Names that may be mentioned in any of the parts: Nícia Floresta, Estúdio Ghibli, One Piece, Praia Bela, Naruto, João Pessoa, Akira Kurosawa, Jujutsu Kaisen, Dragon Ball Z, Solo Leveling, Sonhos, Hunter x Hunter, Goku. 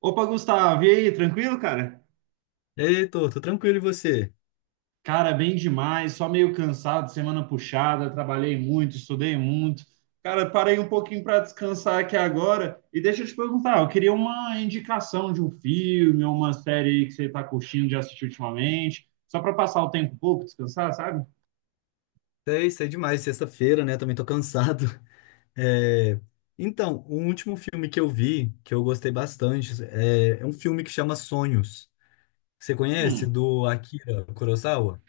Opa, Gustavo, e aí, tranquilo, cara? Ei, Heitor, tô tranquilo e você? Cara, bem demais, só meio cansado, semana puxada, trabalhei muito, estudei muito. Cara, parei um pouquinho para descansar aqui agora. E deixa eu te perguntar, eu queria uma indicação de um filme ou uma série aí que você tá curtindo de assistir ultimamente, só para passar o tempo um pouco, descansar, sabe? Sei demais, sexta-feira, né? Também tô cansado. É. Então, o último filme que eu vi, que eu gostei bastante, é um filme que chama Sonhos. Você conhece? Hum. Do Akira Kurosawa?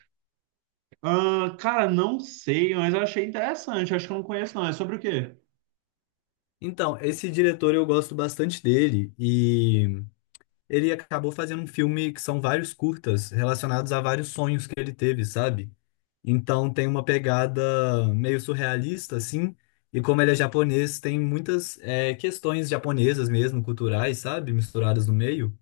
Ah, cara, não sei, mas eu achei interessante, acho que eu não conheço não. É sobre o quê? Então, esse diretor eu gosto bastante dele e ele acabou fazendo um filme que são vários curtas relacionados a vários sonhos que ele teve, sabe? Então tem uma pegada meio surrealista, assim. E como ele é japonês, tem muitas questões japonesas mesmo, culturais, sabe? Misturadas no meio.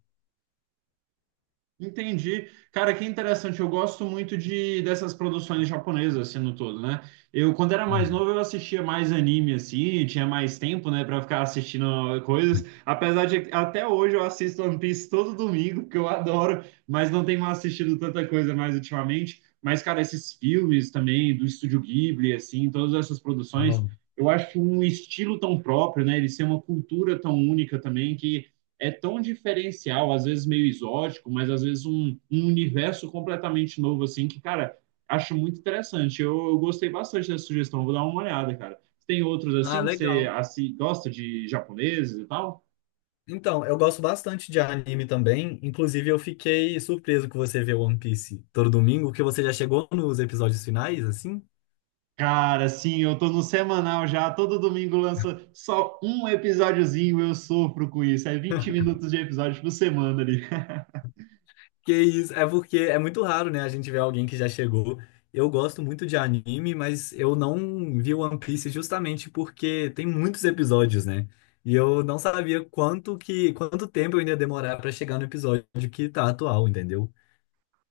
Entendi. Cara, que interessante. Eu gosto muito de dessas produções japonesas, assim, no todo, né? Eu, quando era mais Uhum. novo, eu assistia mais anime, assim, tinha mais tempo, né, pra ficar assistindo coisas. Apesar de, até hoje, eu assisto One Piece todo domingo, que eu adoro, mas não tenho assistido tanta coisa mais ultimamente. Mas, cara, esses filmes também, do Estúdio Ghibli, assim, todas essas Ah, produções, eu acho um estilo tão próprio, né? Eles têm uma cultura tão única também que é tão diferencial, às vezes meio exótico, mas às vezes um universo completamente novo, assim, que, cara, acho muito interessante. Eu gostei bastante dessa sugestão, vou dar uma olhada, cara. Tem outros ah, assim que você legal. assim, gosta de japoneses e tal? Então, eu gosto bastante de anime também. Inclusive, eu fiquei surpreso que você vê One Piece todo domingo, que você já chegou nos episódios finais, assim. Cara, sim, eu tô no semanal já, todo domingo lança só um episódiozinho, eu sofro com isso. É 20 minutos de episódio por semana ali. Que isso, é porque é muito raro, né, a gente ver alguém que já chegou. Eu gosto muito de anime, mas eu não vi One Piece justamente porque tem muitos episódios, né? E eu não sabia quanto tempo eu ainda ia demorar pra chegar no episódio que tá atual, entendeu?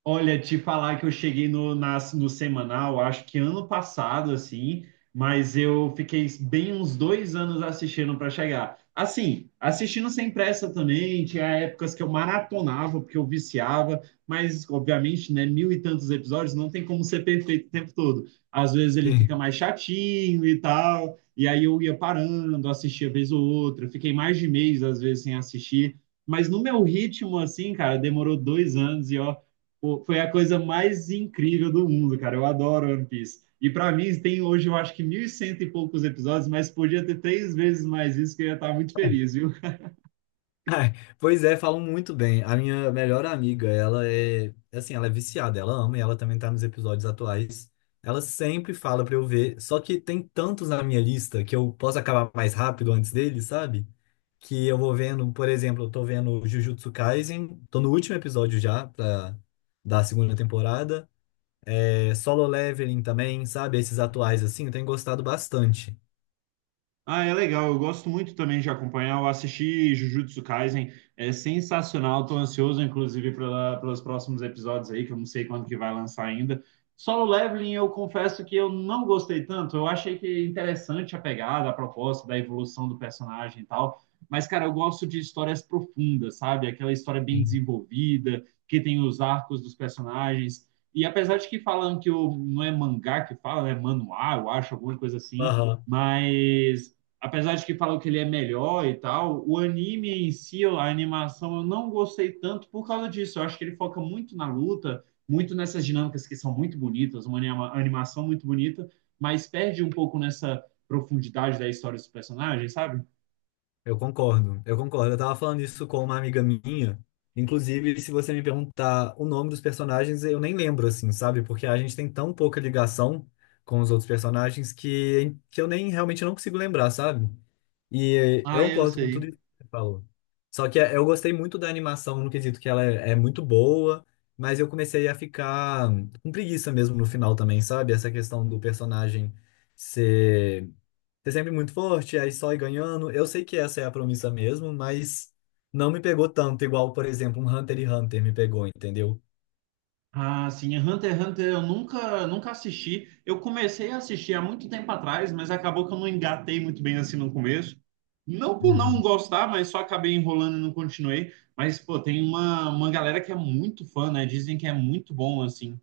Olha, te falar que eu cheguei no semanal, acho que ano passado, assim, mas eu fiquei bem uns dois anos assistindo para chegar. Assim, assistindo sem pressa também, tinha épocas que eu maratonava, porque eu viciava, mas, obviamente, né, mil e tantos episódios, não tem como ser perfeito o tempo todo. Às vezes ele fica mais chatinho e tal, e aí eu ia parando, assistia vez ou outra, fiquei mais de mês, às vezes, sem assistir, mas no meu ritmo, assim, cara, demorou dois anos e, ó. Pô, foi a coisa mais incrível do mundo, cara. Eu adoro One Piece. E pra mim, tem hoje, eu acho que mil e cento e poucos episódios, mas podia ter três vezes mais isso, que eu ia estar muito feliz, viu? Ai. Pois é, falam muito bem. A minha melhor amiga, ela é, assim, ela é viciada, ela ama e ela também tá nos episódios atuais. Ela sempre fala pra eu ver, só que tem tantos na minha lista que eu posso acabar mais rápido antes deles, sabe? Que eu vou vendo, por exemplo, eu tô vendo Jujutsu Kaisen, tô no último episódio já pra, da segunda temporada. É, Solo Leveling também, sabe? Esses atuais assim, eu tenho gostado bastante. Ah, é legal. Eu gosto muito também de acompanhar. Eu assisti Jujutsu Kaisen, é sensacional. Tô ansioso, inclusive, pelos próximos episódios aí, que eu não sei quando que vai lançar ainda. Solo Leveling, eu confesso que eu não gostei tanto. Eu achei que é interessante a pegada, a proposta da evolução do personagem e tal. Mas, cara, eu gosto de histórias profundas, sabe? Aquela história bem Sim. desenvolvida, que tem os arcos dos personagens. E apesar de que falam que o, não é mangá que fala, né? Manuá, eu acho, alguma coisa assim. Aham. Mas apesar de que falam que ele é melhor e tal, o anime em si, a animação, eu não gostei tanto por causa disso. Eu acho que ele foca muito na luta, muito nessas dinâmicas que são muito bonitas, uma animação muito bonita, mas perde um pouco nessa profundidade da história dos personagens, sabe? Eu concordo. Eu tava falando isso com uma amiga minha. Inclusive, se você me perguntar o nome dos personagens, eu nem lembro, assim, sabe? Porque a gente tem tão pouca ligação com os outros personagens que eu nem realmente não consigo lembrar, sabe? E Ah, eu eu concordo com tudo sei. isso que você falou. Só que é, eu gostei muito da animação no quesito que ela é muito boa, mas eu comecei a ficar com preguiça mesmo no final também, sabe? Essa questão do personagem ser ser sempre muito forte, aí só ir ganhando. Eu sei que essa é a promessa mesmo, mas não me pegou tanto, igual, por exemplo, um Hunter x Hunter me pegou, entendeu? Ah, sim, é Hunter x Hunter eu nunca, nunca assisti. Eu comecei a assistir há muito tempo atrás, mas acabou que eu não engatei muito bem assim no começo. Não por não Uhum. gostar, mas só acabei enrolando e não continuei. Mas, pô, tem uma galera que é muito fã, né? Dizem que é muito bom, assim.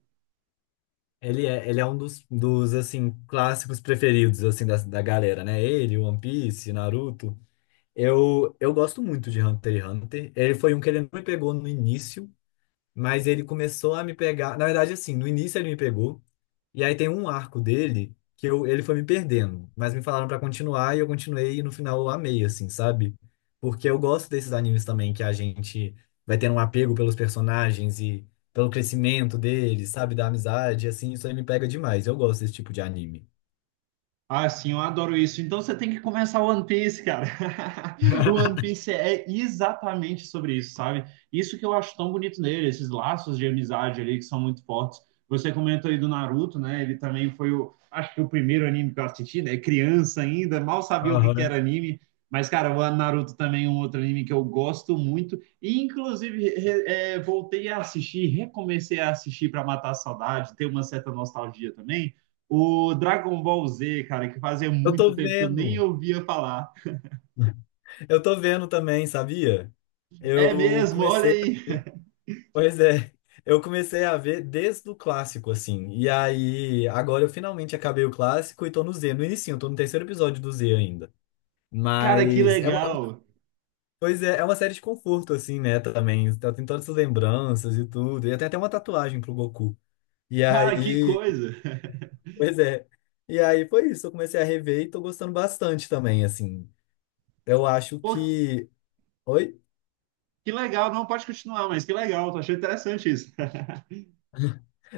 Ele é um dos assim, clássicos preferidos, assim, da galera, né? Ele, One Piece, Naruto. Eu gosto muito de Hunter x Hunter. Ele foi um que ele não me pegou no início. Mas ele começou a me pegar. Na verdade, assim, no início ele me pegou. E aí tem um arco dele que eu, ele foi me perdendo. Mas me falaram pra continuar e eu continuei. E no final eu amei, assim, sabe? Porque eu gosto desses animes também que a gente vai tendo um apego pelos personagens e pelo crescimento deles, sabe? Da amizade, assim. Isso aí me pega demais. Eu gosto desse tipo de anime. Ah, sim, eu adoro isso. Então você tem que começar o One Piece, cara. O One Piece é exatamente sobre isso, sabe? Isso que eu acho tão bonito nele, esses laços de amizade ali que são muito fortes. Você comentou aí do Naruto, né? Ele também foi o, acho que o primeiro anime que eu assisti, né? Criança ainda, mal sabia o que que Aham. era anime. Mas, cara, o Naruto também é um outro anime que eu gosto muito. E, inclusive, voltei a assistir, recomecei a assistir para matar a saudade, ter uma certa nostalgia também. O Dragon Ball Z, cara, que fazia Eu tô muito tempo que eu nem vendo. ouvia falar. Eu tô vendo também, sabia? É Eu mesmo, olha comecei. aí. Pois é, eu comecei a ver desde o clássico, assim. E aí, agora eu finalmente acabei o clássico e tô no Z, no início, eu tô no terceiro episódio do Z ainda. Cara, que Mas é, uma- legal. Pois é, é uma série de conforto, assim, né, também. Tem todas essas lembranças e tudo. E tem até uma tatuagem pro Goku. E Ah, que aí, coisa. pois é. E aí foi isso, eu comecei a rever e tô gostando bastante também, assim. Eu acho Pô, que. Oi? que legal, não pode continuar, mas que legal, tô achando interessante isso.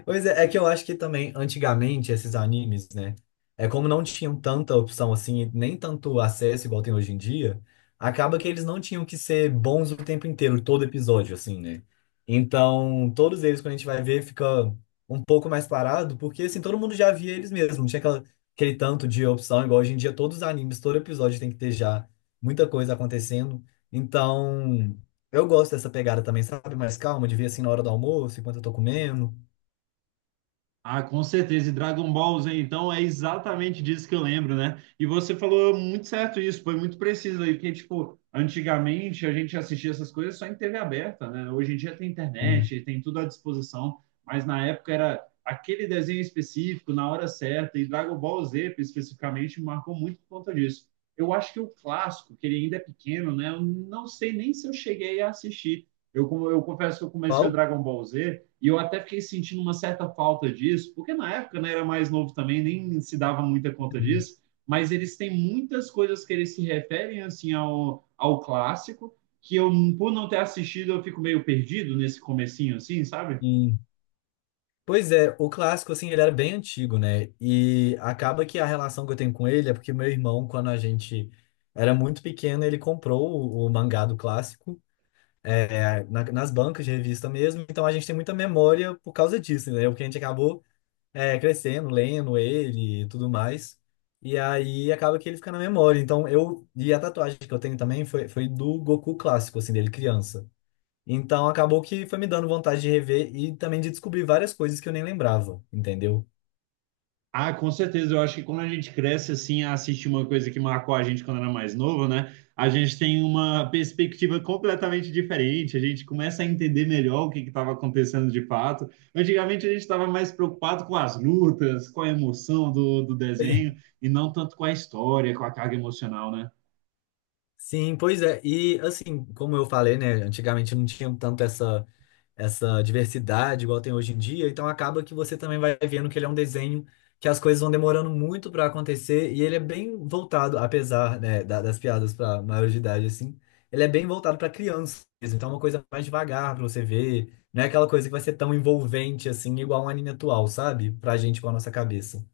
Pois é, é que eu acho que também, antigamente, esses animes, né? É como não tinham tanta opção assim, nem tanto acesso igual tem hoje em dia, acaba que eles não tinham que ser bons o tempo inteiro, todo episódio, assim, né? Então, todos eles, quando a gente vai ver, fica um pouco mais parado, porque assim, todo mundo já via eles mesmos, não tinha aquela, aquele tanto de opção, igual hoje em dia, todos os animes, todo episódio tem que ter já muita coisa acontecendo. Então, eu gosto dessa pegada também, sabe? Mais calma, de ver assim na hora do almoço, enquanto eu tô comendo. Ah, com certeza. E Dragon Ball Z, então, é exatamente disso que eu lembro, né? E você falou muito certo isso, foi muito preciso aí, porque, tipo, antigamente a gente assistia essas coisas só em TV aberta, né? Hoje em dia tem internet, tem tudo à disposição, mas na época era aquele desenho específico, na hora certa, e Dragon Ball Z, especificamente, me marcou muito por conta disso. Eu acho que o clássico, que ele ainda é pequeno, né? Eu não sei nem se eu cheguei a assistir. Eu confesso que eu comecei o Qual? Dragon Ball Z e eu até fiquei sentindo uma certa falta disso, porque na época né, era mais novo também, nem se dava muita conta disso, mas eles têm muitas coisas que eles se referem assim ao clássico, que eu, por não ter assistido, eu fico meio perdido nesse comecinho, assim, sabe? Sim. Pois é, o clássico, assim, ele era bem antigo, né? E acaba que a relação que eu tenho com ele é porque meu irmão, quando a gente era muito pequeno, ele comprou o mangá do clássico, é, nas bancas de revista mesmo. Então a gente tem muita memória por causa disso, né? Porque a gente acabou, é, crescendo, lendo ele e tudo mais. E aí acaba que ele fica na memória. Então eu. E a tatuagem que eu tenho também foi do Goku clássico, assim, dele criança. Então acabou que foi me dando vontade de rever e também de descobrir várias coisas que eu nem lembrava, entendeu? Ah, com certeza. Eu acho que quando a gente cresce assim, a assistir uma coisa que marcou a gente quando era mais novo, né? A gente tem uma perspectiva completamente diferente. A gente começa a entender melhor o que estava acontecendo de fato. Antigamente a gente estava mais preocupado com as lutas, com a emoção do desenho e não tanto com a história, com a carga emocional, né? Sim, pois é. E assim, como eu falei, né, antigamente não tinha tanto essa essa diversidade igual tem hoje em dia, então acaba que você também vai vendo que ele é um desenho que as coisas vão demorando muito para acontecer e ele é bem voltado, apesar, né, das piadas para maior de idade assim, ele é bem voltado para crianças, então é uma coisa mais devagar para você ver, não é aquela coisa que vai ser tão envolvente assim igual um anime atual, sabe? Pra gente com a nossa cabeça.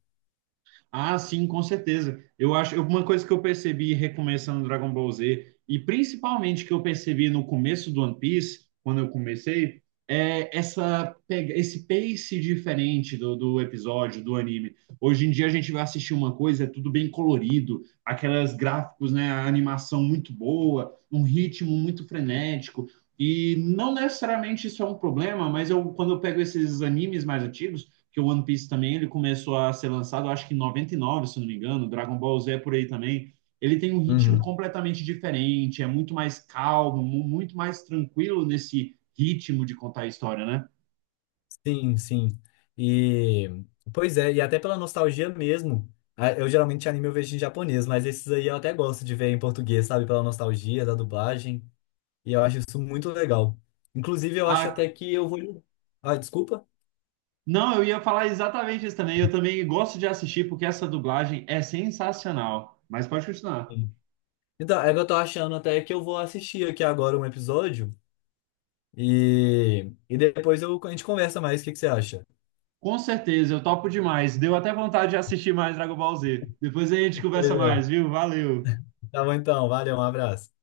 Ah, sim, com certeza. Eu acho, uma coisa que eu percebi recomeçando Dragon Ball Z, e principalmente que eu percebi no começo do One Piece, quando eu comecei, é essa pega, esse pace diferente do episódio, do anime. Hoje em dia a gente vai assistir uma coisa, é tudo bem colorido, aquelas gráficos, né, a animação muito boa, um ritmo muito frenético. E não necessariamente isso é um problema, mas eu, quando eu pego esses animes mais antigos, que o One Piece também ele começou a ser lançado, acho que em 99, se não me engano, Dragon Ball Z é por aí também. Ele tem um ritmo Uhum. completamente diferente, é muito mais calmo, muito mais tranquilo nesse ritmo de contar a história, né? Sim. E pois é, e até pela nostalgia mesmo. Eu geralmente anime eu vejo em japonês, mas esses aí eu até gosto de ver em português, sabe? Pela nostalgia da dublagem. E eu acho isso muito legal. Inclusive, eu acho A... até que eu vou. Ah, desculpa. Não, eu ia falar exatamente isso também. Eu também gosto de assistir porque essa dublagem é sensacional. Mas pode continuar. Sim. Então, é que eu tô achando até que eu vou assistir aqui agora um episódio e depois eu... a gente conversa mais. O que que você acha? Com certeza, eu topo demais. Deu até vontade de assistir mais Dragon Ball Z. Depois a gente conversa Pois é. mais, viu? Valeu! Tá bom então, valeu, um abraço.